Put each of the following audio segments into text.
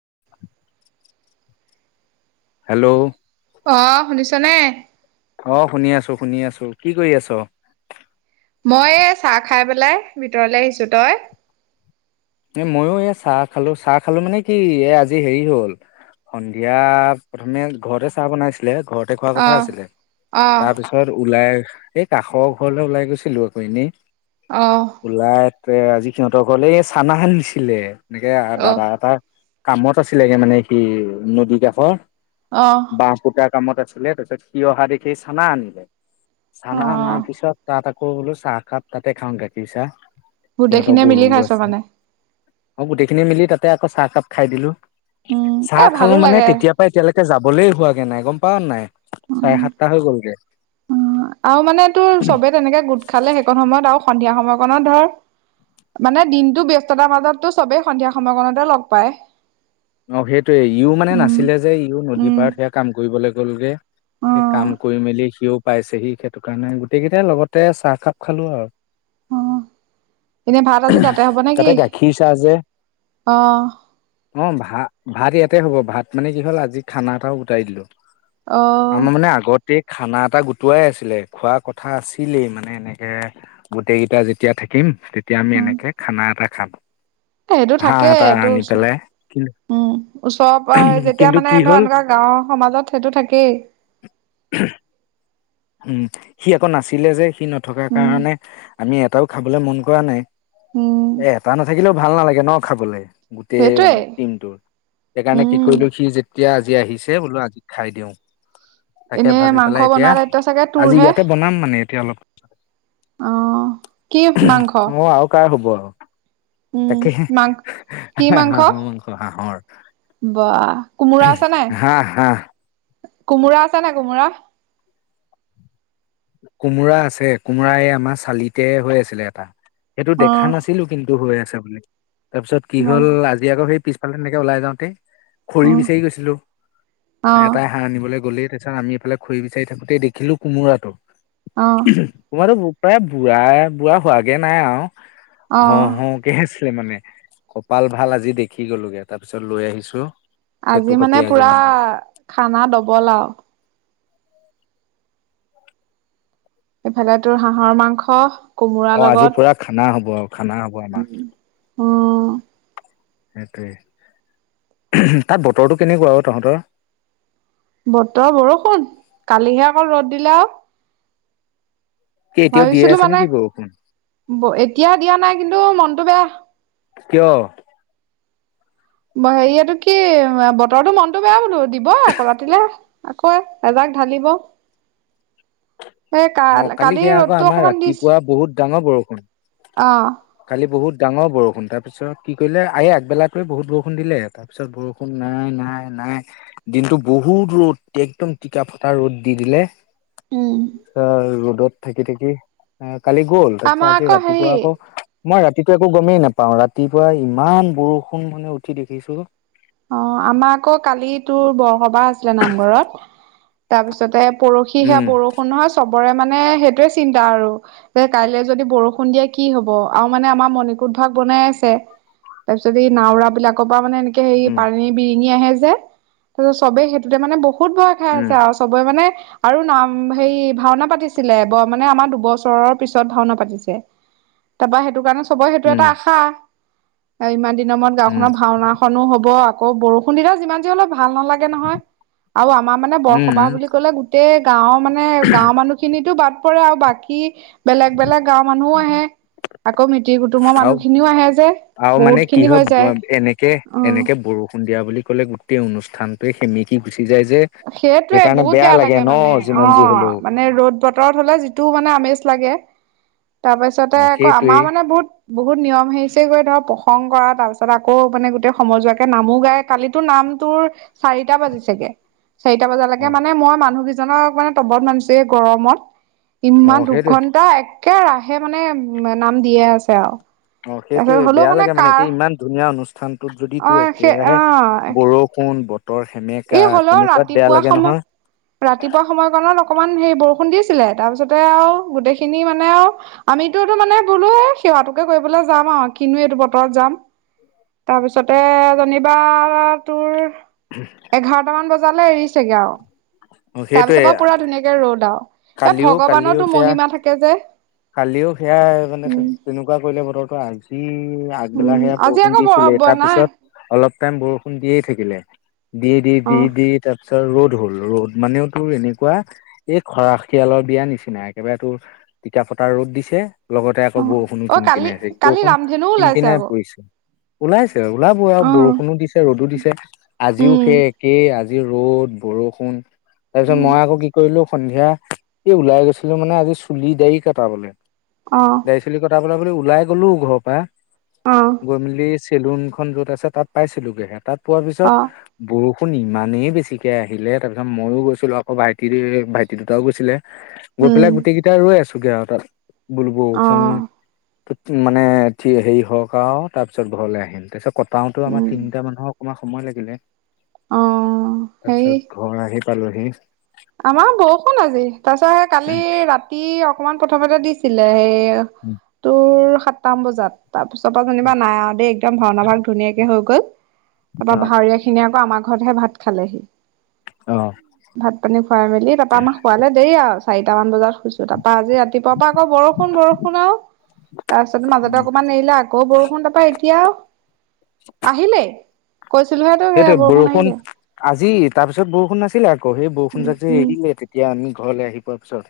[unintelligible] Hello. অ শুনিছ নে? অ শুনি আছো শুনি আছো কি কৰি আছ? মই চাহ খাই পেলাই ভিতৰলে আহিছো, তই? এ' মইো এ চাহ খালো চাহ খালো মানে কি এ আজি হেৰি হ'ল। সন্ধিয়া প্ৰথমে ঘৰতে চাহ বনাইছিলে ঘৰতে খোৱা কথা আহ আছিলে আহ তাৰ পিছত ওলাই এই কাষৰ ঘৰলে ওলাই গৈছিলোঁ আকৌ এনেই, আহ ওলাই আজি সিহঁতৰ ঘৰলে এই চানাহেন দিছিলে এনেকে অ দাদা এটা কামত আছিলেগে মানে সি নদী কাষৰ আহ বাহ পুতা কামত আছিলে তাৰপিছত সি অহা দেখি চানা আনিলে অ চানা অনাৰ পিছত তাত আকৌ বোলো চাহ কাপ তাতে খাওঁ গাখীৰ চাহ সিহঁতৰ গোটেইখিনিয়ে মিলি গৰুও খাইছ আছে। মানে অ' গোটেইখিনি মিলি তাতে আকৌ চাহকাপ খাই দিলোঁ। উম এ চাহ ভালো খালো মানে লাগে তেতিয়াৰ পৰা এতিয়ালৈকে যাবলৈ হোৱাগে নাই গম পাওঁ নাই। উম চাৰে সাতটা হৈ গ'লগে। উম আৰু মানে তোৰ চবে তেনেকে গোট খালে সেইকন সময়ত আৰু সন্ধিয়া সময়কণত ধৰ মানে দিনতো ব্যস্ততাৰ মাজততো চবেই সন্ধিয়া সময়কণতে লগ পায়। অ', সেইটয়ে ইও মানে উম নাছিলে যে ইও নদী উম পাৰত সেয়া কাম কৰিবলৈ গ'লগে। অ সেই কাম কৰি মেলি সিও পাইছে সি সেইটো কাৰণে গোটেই কেইটাই লগতে চাহ খাপ খালো আৰু। [inaudible] অ এনে ভাত আজি তাতে হ'ব নেকি, তাতে গাখীৰ চাহ যে অ'। অ ভাত- ভাত ইয়াতে হ'ব ভাত মানে কি হ'ল আজি খানা এটাও গোটাই দিলো। অ আমাৰ মানে আগত গোটেই খানা এটা গোটুৱাই আছিলে খোৱা কথা আছিলেই মানে এনেকে গোটেই কেইটা যেতিয়া থ থাকিম তেতিয়া আমি এনেকে খানা এটা খাম সেইটো হাঁহ থাকেই এটা আনি এইটো পেলাই। উম [inaudible] ওচৰৰ পৰা যেতিয়া কিন্তু মানে কি ধৰ হ'ল এনেকুৱা গাঁওৰ সমাজত সেইটো থাকেই। [inaudible] উম, সি আকৌ নাছিলে যে সি নথকাৰ উম কাৰণে আমি এটাও খাবলৈ মন কৰা নাই। উম এ এটা নাথাকিলেও ভাল নালাগে ন খাবলে। গোটেই সেইটোৱে টিমটোৰ সেইকাৰণে কি উম কৰিলো সি যে তিয়া আজি আহিছে বোলো আজি খাই দিওঁ তাকে এনেই ভাবি মাংস পেলাই এতিয়া বনোৱা দায়িত্ব চাগে আজি তোৰহে ইয়াতে বনাম মানে এতিয়া অলপ। অ কি মাংস মোৰ আৰু কাৰ হ'ব আও। উম তাকে মাং কি মাংস হাঁহৰ মাংস হাঁহৰ। বা কোমোৰা আছে নাই। হাঁহ হাঁহ কোমোৰা আছে নে কোমোৰা। কোমোৰা আছে কোমোৰা এই আমাৰ চালিতে হৈ আছিলে এটা। সেইটো অ দেখা নাছিলো, কিন্তু হৈ আছে বুলি তাৰ পিছত কি অ হ'ল আজি আকৌ সেই পিছ ফালে তেনেকে ওলাই যাওঁতে খৰি বিচাৰি গৈছিলো অ অ এটাই হাঁহ আনিবলৈ গ'লে তাৰপাছত আমি এইফালে খৰি বিচাৰি থাকোতেই দেখিলো কোমোৰাটো-কোমোৰাটো [unintelligible] বুঢ়াই বুঢ়া হোৱাগে নাই আৰু অ হওঁ-হওঁ কে আছে চে মানে কপাল ভাল আজি দেখি গ'লোগে তাৰপিছত লৈ আহিছো। সেইটো আজি সৈতে মানে পুৰা বনাম খানা দবল আও। এইফালে তোৰ হাঁহৰ মাংস। কোমোৰাৰ অ', আজি লগত পুৰা খানা হ'ব আও খানা হ'ব আমাৰ। অ'। সেইটোৱে তাত বতৰটো কেনেকুৱা ঔ তহঁতৰ। বতৰ বৰষুণ কালিহে অকল ৰ'দ দিলে আও। কি এতিয়াও দিয়ে ভাবিছিলো আছে মানে নেকি বৰষুণ এতিয়া দিয়া নাই কিন্তু মনটো বেয়া। কিয়। হেৰি এটো কি বতৰটোৰ মনতটো বেয়া বোলো দিব আকৌ ৰাতিলে। আকৌ এজাক ঢালিব। এই কা অ', কালি সেয়া আকৌ ৰ'দটো আমাৰ অকমান দিছে ৰাতিপুৱা বহুত ডাঙৰ বৰষুণ। অ'। কালি বহুত ডাঙৰ বৰষুণ তাৰ পিছত কি কৰিলে আ এই আগবেলাকৈ বহুত বৰষুণ দিলে তাৰপিছত বৰষুণ নাই- নাই নাই- নাই দিনতটো বহুত ৰ'দ একদম টিকা ফটা ৰ'দ দি দিলে। উম। ৰ'দত থাকি-থাকি এ কালি গ'ল তাৰপিছত আমাৰ আজি আকৌ হেৰি ৰাতিপুৱা আকৌ মই ৰাতিটো একো গমেই নাপাওঁ ৰাতিপুৱা ইমান বৰষুণ মানে উঠি দেখিছো। অ', আমাৰ আকৌ কালি তোৰ বৰসবাহ আছিলে নামঘৰত তাৰপিছতে পৰশি সেয়া উম বৰষুণ নহয় চব ৰে মানে সেইটোয়ে চিন্তা আৰু যে কাইলে যদি বৰষুণ দিয়ে কি হ'ব আৰু মানে আমাৰ মণিকুত ভাগ বনাই আছে তাৰ পিছত এই নাওৰা বিলাকৰ পৰা মানে এনেকে হেৰি উম পানী বিৰিঙি আহে যে কো চবেই সেইটোতে মানে বহুত ভয় খাই উম আছে আৰু চবৰে মানে আৰু নাম হেৰি ভাওনা পাতিছিলে মানে আমাৰ দুবছৰৰ পিছত ভাওনা পাতিছে। তা পা সেইটো কাৰণে চব সেইটো উম এটা আশা আও ইমান দিনৰ মূৰত উম গাওখনত ভাওনাখননো হ'ব। কৌ বৰষুণ দিনা যিমান যি হ'লো ভাল নালাগে নহয়। আৰু আমাৰ মানে বৰসবাহ উম বুলি ক'লে গোটেই গাঁওৰ মানে গাঁওৰ মানুহখিনিতো বাট পৰে আও বাকী বেলেগ বেলেগ গাঁওৰ মানুহও আহে। আকৌ মিতিৰ কুটুমৰ আৰু মানুহখিনিও আহে যে বহুত খিনি হৈ যায়। কে অ', এনেকে বৰষুণ দিয়া বুলি ক'লে গোটেই অনুষ্ঠানটোৱে সেমিকি গুচি যায় যে সেইটোৱে সেইকাৰণে বহুত বেয়া লাগে ন মানে অ যিমান যি হলেও মানে ৰ'দ বতৰত হ'লে যিটো মানে আমেজ লাগে। তাপাছতে অ আকৌ আমাৰ সেইটোৱেই মানে বহুত বহুত নিয়ম হেৰিছে গৈ ধৰক প্ৰসং কৰা তাৰ পিছত আকৌ মানে গোটেই সমজুৱাকে নামো গায় কালিতো নাম উম তোৰ চাৰিটা বাজিচেগে। চাৰিটা অ বজালৈকে মানে মই মানুহ কেইজনক মানে তবত মানিছো এ গৰমত অ ইমান সেইটোৱে দুঘন্টা একেৰাহে মানে নাম দিয়ে আছে আও। অ সেইটোৱে বেয়া লাগে মানে এতিয়া ইমান ধুনীয়া অনুষ্ঠানটোত যদি তোৰ অ', সেই একেৰাহে বৰষুণ বত এই হলেও ৰাতিপুৱা নহয় সময় ৰাতিপুৱা সময়কণত অকমান হে বৰষুণ দিছিলে তাৰপিছতে আও গোটেই খিনি মানে আও আমিটোতো মানে বোলো সেৱাতোকে কই এ বোলে যাম আও কিনো এইটো বতৰত যাম। তাপিছতে যেনিবা তোৰ [unintelligible] এঘাৰটা মান বজালে এৰিছেগে আও। অ তা সেইটোৱে পিছ পা পুৰা ধুনীয়াকে ৰ'দ আও। এ কালিও কালিও ভগৱানটো সেয়া মহিমা থাকে যে। কালিও সেয়া মানে উম তেনেকুৱা কৰিলে বতৰটো আজি আগবেলা উম সেয়া আজি বৰষুণ আকৌ দিছিলে বনাই তাপিছত অলপ টাইম বৰষুণ দিয়ে থাকিলে দি দি অ দি দি তাত পিছত ৰ'দ হ'ল ৰ'দ মানেও তোৰ এনেকুৱা এ খৰাশিয়ালৰ বিয়াৰ নিচিনা একেবাৰে তোৰ তিকা ফতাৰ ৰ'দ দিছে। লগতে আকৌ অ বৰষুণো অ কিন কালি কনেছে কালি বৰষুণ ৰামধেনুও কিন ওলাইছে কিনাই আকৌ পৰিছে। ওলাইছে ওলাব আ অ বৰষুণো দিছে ৰ'দো দিছে আজিও উম সে একে আজ জি ৰ'দ বৰষুণ তাৰ পিছত উম মই আকৌ কি কৰিলো সন্ধিয়া এই ওলাই গৈছিলো মানে আজি চুলি ডায়ি কটাবলে অ দাড়ি চুলি কট পা পতা বুলি ওলাই গ'লো ঘৰৰ পৰা অ গৈ মেলি চে চেলুনখন য'ত আছে তাত পাইছিলো গেহে তাত পোৱা পিছত অ বৰষ শুনি মানুহে বেছিকে আহিলে, তাৰ পিছত মই ও গৈছিলো আকৌ ভাইটিৰে ভাইটি দুটাও গৈছিলে। গৈ উম পেলাই গোটেই কেইটা ৰৈ আছোগে আৰু তাত বোলো বৰষুণ অ টোত মানে থি সেই হওক আও তাৰ পিছত ঘৰলে আহিম। তাছত কটাওতো আমাক উম তিনিটা মানুহক অকমান সময় লাগিলে অ তাপিছত ঘৰ আহি পালোহি। আমা বৰষুণ আজি তাছ কালি ৰাতি অকমান প্ৰথমতে দি ছিলে সেইয় তোৰ সাতটা মান বজাত। তা পিছ পা যেনিবা নাই আও দেই একদম ভাওনা ভাগ ধুনীয়াকে হৈ গ'ল তা পা অ ভাওৰীয়া খিনিয়ে আকৌ আমাক ঘতহে ভাত খালেহি। অহ। ভাত পানী খুৱাই মেলি তা পা আমাক খোৱালে দেই আও চাৰিটামান বজাত শুইছো তাপ পা আজি ৰাতিপুৱা পা আকৌ বৰষুণ বৰষুণ আও। তাছত মাজতে অকমান এৰিলে আকৌ বৰষুণ তা পা এতিয়া আহিলে। কৈছিলোহে তোক সেয়া সেইটোৱে বৰষুণ আজিত তাপিছত বৰষুণ নাছিলে আকৌ সেই বৰষুণ উম যাক যে উম এৰিলে তেতিয়া আমি ঘৰলে আহি পোৱাৰ পিছত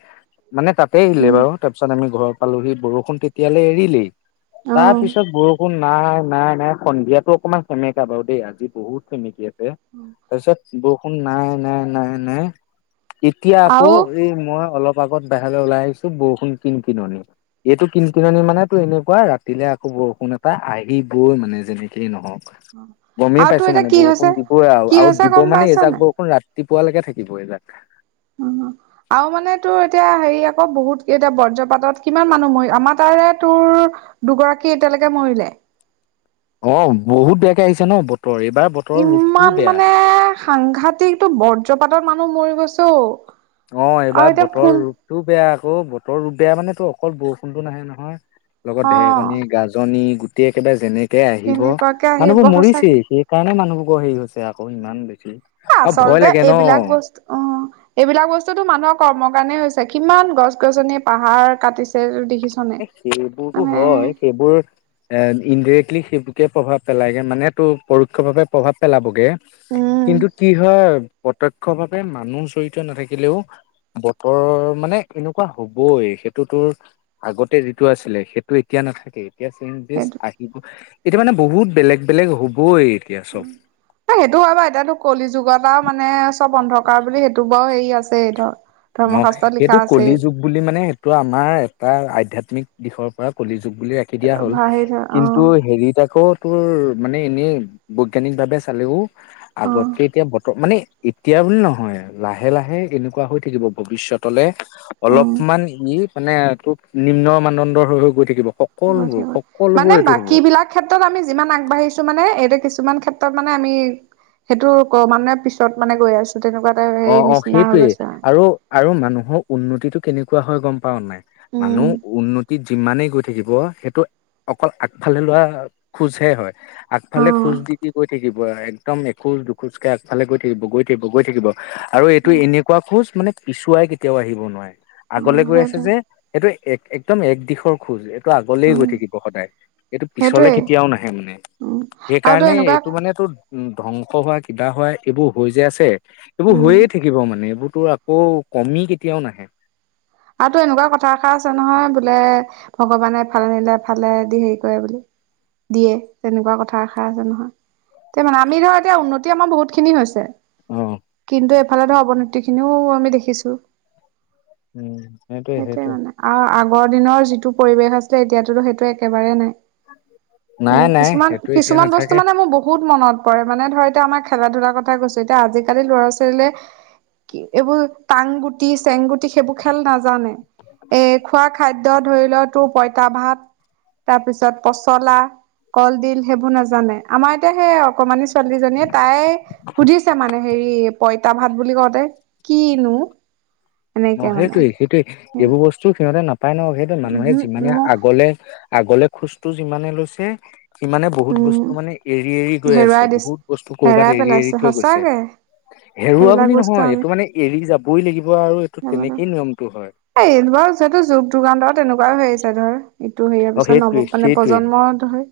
মানে তাতে এৰিলে উম বাৰু তা পিছত আমি ঘৰ পালোহি বৰষুণ তেতিয়ালে এৰিলেই। অ তা পিছত বৰষুণ নাই নাই নাই সন্ধিয়াটো অকমান সেমেকা বাৰু দেই আজি। বহুত সেমেকি আছে তাৰপিছত বৰষুণ নাই নাই নাই নাই এতিয়া আকৌ আৰু এই মই অলপ আগত বাহেৰলৈ ওলাই আহিছো, বৰষুণ কিন কিননি। এইটো কিনকিননি মানে তো এনেকুৱাই ৰাতিলে আকৌ বৰষুণ এটা আহিবই মানে যেনেকেই নহওঁক। আওতু মানে বৰষুণ দিবই আৰু, আৰু দিব মানে পাইছ এইজাক নাই বৰষুণ ৰাত্তিপুৱালৈকে থাকিব, এইজাক। উ, আৰু মানে তোৰ এতিয়া হেৰি আকৌ, বহুত কেইটা বৰ্জ্ৰপাতত কিমান মানুহ মৰিল, আমাৰ তাত এ, তোৰ দুগৰাকী এতিয়ালৈকে মৰিলে। অ', বহুত বেয়াকে আহিছে ন? বত ইম্মান মানে, সাংঘাতিক তো বৰ্জ্ৰপাতত মানুহ মৰি গৈছে ঔ। অ', এইবাৰ বতৰ ৰূপতটোও বেয়া অ', বতৰৰ ৰূপ বেয়া মানে তো অকল বৰষুণ টো নাহে নহয়, লগত অ ঢেৰেকনী, গাজনি গোট এতিয়া একেবাৰে যেনেকে আহিব, কেনেকুৱাকে আহিব মানুহবোৰ সঁচাকে মৰিছেই, সেইকাৰণে মানুহবোৰ ক, হেৰি হৈছে। আকৌ ইমান বেছি। আৰু ভয় আচলতে লাগে ন এইবিলাক বস্তু অ', এইবিলাক বচ টো মানুহৰ কৰ্মৰ কাৰণে হৈছে। কিমান গছ-গছনি পাহাৰ কাটিছে, যদি এ, সেইবোৰতো হয় সেইবোৰ এ ইনডেৰেক্টলি সেই -টোকে প্ৰভাৱ পেলায়গে মানে তোৰ পৰোক্ষ ভাৱে প্ৰভাৱ পেলাবগে, উম কিন্তু কি হয় প্ৰত্যক্ষ ভাৱে মানুহ জড়িত নাথাকিলেও বতৰ মানে এনেকুৱা হবই, সেইটো তোৰ আগতে যিটো আছিলে, সেইটো এতিয়া নাথাকে। এতিয়া চেঞ্জেছ সেইটো আহিব। এতিয়া মানে বহুত বেলেগ বেলেগ হ'বই এতিয়া চব। উম সেইটো হয় বাৰু এতিয়োটো কলি যুগত আও মানে চব অন্ধকাৰ বুলি সেইটো বাৰু হেৰি আছেই ধৰ। অ', ধৰ্মশাস্ত্ৰত লিখা সেইটো কলি আছেই যুগ বুলি মানে সেইটো আমাৰ এটা আধ্যাত্মিক দিশৰ পৰা কলি যুগ বুলি ৰাখি দিয়া হ'ল। হেৰি ধৰ অ কিন্তু হেৰিত আাকৌ বোৰ মানে এনেই বৈজ্ঞানিক ভাৱে চালেও, অ আগতকে এতিয়া বতৰ মানে এতিয়া বুলি নহয়, লাহে-লাহে এনেকুৱা হৈ থাকিব ভৱিষ্যতলে। উম অলপমান ই মানে তোৰ নিম্ন মানদণ্ডৰ হৈ হৈ গৈ থাকিব। সকলোবোৰ মাজে, মাজে। সকলোবোৰ মানে এইটো হ'ব। বাকী বিলাক ক্ষেত্ৰত আমি যিমান আগবাঢ়িছো মানে এইদে কিছুমান ক্ষেত্ৰত মানে আমি, সেইটো ক মানে পিছত মানে গৈ আছো। তেনেকুৱা এটা হেৰি অ', অ', নিচিনা হৈ সেইটোৱেই, গৈছে মানে আৰু আৰু মানুহৰ উন্নতি টো কেনেকুৱা হয় গম পাৱ নাই? উম মানুহ উন্নতিত যিম্মানেই গৈ থাকিব সেইটো অকল আগফালে লোৱা খোজহে হয়। অ আগফালে খোজ দি দি গৈ থাকিব একদম এখো দুখোজকে আগফালে গৈ থাকিব গৈ থাকিব গৈ থাকিব। আৰু এইটো উম এনেকুৱা খোজ মানে পিছুৱাই কেতিয়াও আহিব নোৱাৰে। উম আগলে গৈ আছে সেইটোৱে যে, এইটো এক একদম এক দিশৰ খোজ, এইটো আগলেই গৈ উম থাকিব সদায়। এইটো পিছলে সেইটোৱে কেতিয়াও নাহে মানে। উম আৰুতো সেইকাৰণে এনেকুৱা এইটো মানে তোৰ ধ্বংস হোৱা কিবা হয়, এইবোৰ হৈ যে আছে, এইবোৰ উম হৈয়ে থাকিব মানে এইবোৰ টো আকৌ কমি কেতিয়াও নাহে। আৰুতো এনেকুৱা কথা এষাৰ আছে নহয়, বোলে ভগৱানে এফালে নিদিলে এফালে দি হেৰি কৰে বুলি। দিয়ে। তেনেকুৱা কথা এসাৰ আছে নহয়, তে মানে আমি ধৰ এতিয়া উন্নতি আমাৰ বহুত খিনি হৈছে। অ কিন্তু এইফালে ধৰ অৱনতি খিনিও আমি দেখিছো। সেইটোৱে মানে। আৰু আগৰ দিনৰ যিটো পৰিৱেশ আছিলে এতিয়াতোতো সেইটো একেবাৰে নাই। নাই মোৰ নাই কিছুমান, সেইটো এতিয়া কিছুমান নাথাকে বস্তু মানে মোৰ বহুত মনত পৰে মানে ধৰ এতিয়া আমাৰ খেলা-ধূলাৰ কথাই কৈছো। এতিয়া আজিকালি ল'ৰা-ছোৱালীলে কি এইবোৰ টাং গুটি, চেং গুটি সেইবোৰ খেল দ্য ধৰি ল, তোৰ পঁইতা ভাত, তাৰপিছত পচলা কলডিল সেইবোৰ নাজানে। আমাৰ এতিয়া সেই অকমানি ছোৱালীজনীয়ে, তাই সুধিছে মানে হেৰি পঁইতা ভাত বুলি কওঁতে, কিনো? এনেকে মানে অ'সেইটোৱে, সেইটোৱে, এইবোৰ বস্তু সিহঁতে নাপ নাপায় ন সেইটো মানুহে উহো যিমানে মোক আগলে, আগলে খোজটো যিমানে লৈছে সি মানে বহুত উম বস্তু মানে এৰি-এৰি গৈ আছে। হেৰুৱাই দিছে বহুত বস্তু কৰ'বাত হেৰাই এৰি-এৰি পেলাইছে থৈ গৈছে। সঁচাকে হেৰুৱা সেইবিলাক বুলি বস্তু নহয়। এইটো মানে এৰি যাবই লাগিব আৰু এইটো তেনেকেই নিয়মটো হয় এইটো বাৰু যিহেতু যুগ যুগান্তৰ তেনেকুৱাই হৈ আহিছে ধৰ এইটো হেৰি অ পিছত সেইটোৱে নৱ মানে সেইটোৱে প্ৰজন্মত ধৰ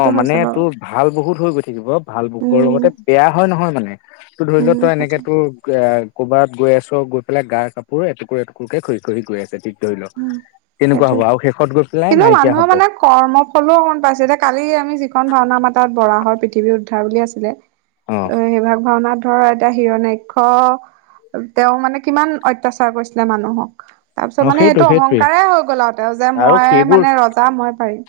অ' মানে তোৰ ভাল বহুত হৈ গৈ থাকিব। ভাল বুকৰ উম লগতে বেয়া হয় নহয় মানে তোৰ ধৰি উম লও তই এনেক সেইটোৱে তোৰ এই ক'ৰবাত গৈ আছ গৈ পেলাই গাৰ কাপোৰ এটুকুৰ-এটুকুৰকে খহি-খহি গৈ আছে তেতিয়া ধৰি উম ল'তেনেকুৱা সেইটোৱে হ'ব আৰু শেষত গৈ পেলাই কিন্তু নাইকিয়া মানুহৰ হ'ব। মানে কৰ্ম ফলো অকমান পাইছে এতিয়া কালি আমি যিখন ভাওনা আমাৰ তাত 'বৰাহৰ পৃথিৱী উদ্ধাৰ' বুলি আছিলে। অ ত' সেই ভাগ ভাওনাত ধৰ এতিয়া হিৰণ্যকশিপু তেওঁ মানে কিমান অত্যাচাৰ কৰিছিলে মানুহক। তাৰপিছত অ মানে সেইটো এইটো সেইটোৱে অহংকাৰেই হৈ গ'ল আৰু তেওঁৰ যে আৰু মই মানে ৰজা মই পাৰিম।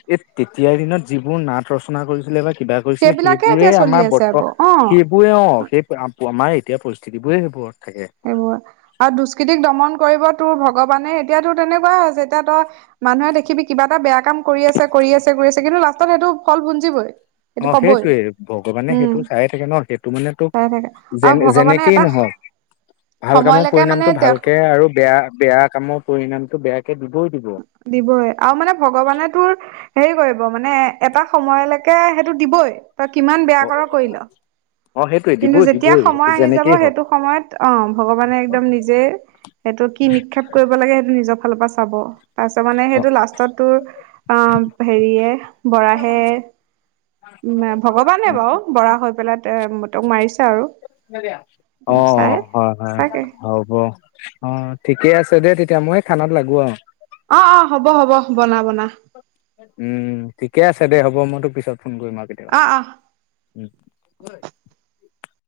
তেতিয়া দিনত যিবোৰ নাট ৰচনা কৰিছিলে বা কিবা কৰিছিলে সেইবিলাকে সেইবোৰে এতিয়া চলি আমাৰ আছে বৰ্ত, আকৌ অ সেইবোৰে অ' সেই আমাৰ এতিয়া পৰিস্থিতিবোৰেই সেইবোৰ। সেইবোৰ। আৰু দুষ্কৃতিক দমন কৰিব তোৰ ভ ভগৱানে, এতিয়াতো তেনেকুৱাই হয় যে এতিয়া তই মানুহে দেখিবি কিবা এটা বেয়া কাম কৰি আছে, কৰি আছে, কৰি আছে, কিন্তু লাষ্টত সেইটো ফল ভুঞ্জিবই। সেইটো অ' পাবই সেইটোৱে। ভগৱানে উম সেইটো চাই থাকে ন সেইটো মানে চাই তোক থাকে আৰু যেনে ভগৱানে যেনেকেই এটা নহওঁক। ভাল কামৰ সময়লৈকে মানে পৰিণামতটো তেওঁক ভালকে আৰু বেয়া বেয়া কামৰ পৰিণামতটো বেয়াকে দিবই দিব। দিবই। আৰু মানে ভগৱানে তোৰ হেৰি কৰিব মানে এটা সময়লৈকে সেই টো দিবই। তই কিমান বেয়া অ কৰা কৰি ল। অ সেইটোৱে কিন্তু দিবই যেতিয়া দিবই সেইটো সময় আহি যাব, যেনেকেই হওক সেইটো সময়ত অ' ভগৱানে একদম নিজে সেইটো কি নিক্ষেপ কৰিব লাগে সেইটো নিজৰ ফালৰ পৰা চাব। তাৰপিছত মানে সেইটো লাষ্টত তোৰ অ' হেৰিয়ে বৰাহে, উম ভগৱানে বাৰু বৰাহ হৈ পেলাই তেওঁ তক মাৰিছে আৰু। অ' চাই অ' হয়, হয়, চাগে হ'ব। অ' ঠিকে আছে দে তেতিয়া মই খানাত লাগো আৰু। অ', অ', হ'ব হব। বনা বনা। উম ঠিকে আছে দে হ'ব। মই তোক পিছত ফোন কৰিম আৰু কেতিয়াবা। অ অ [inaudible]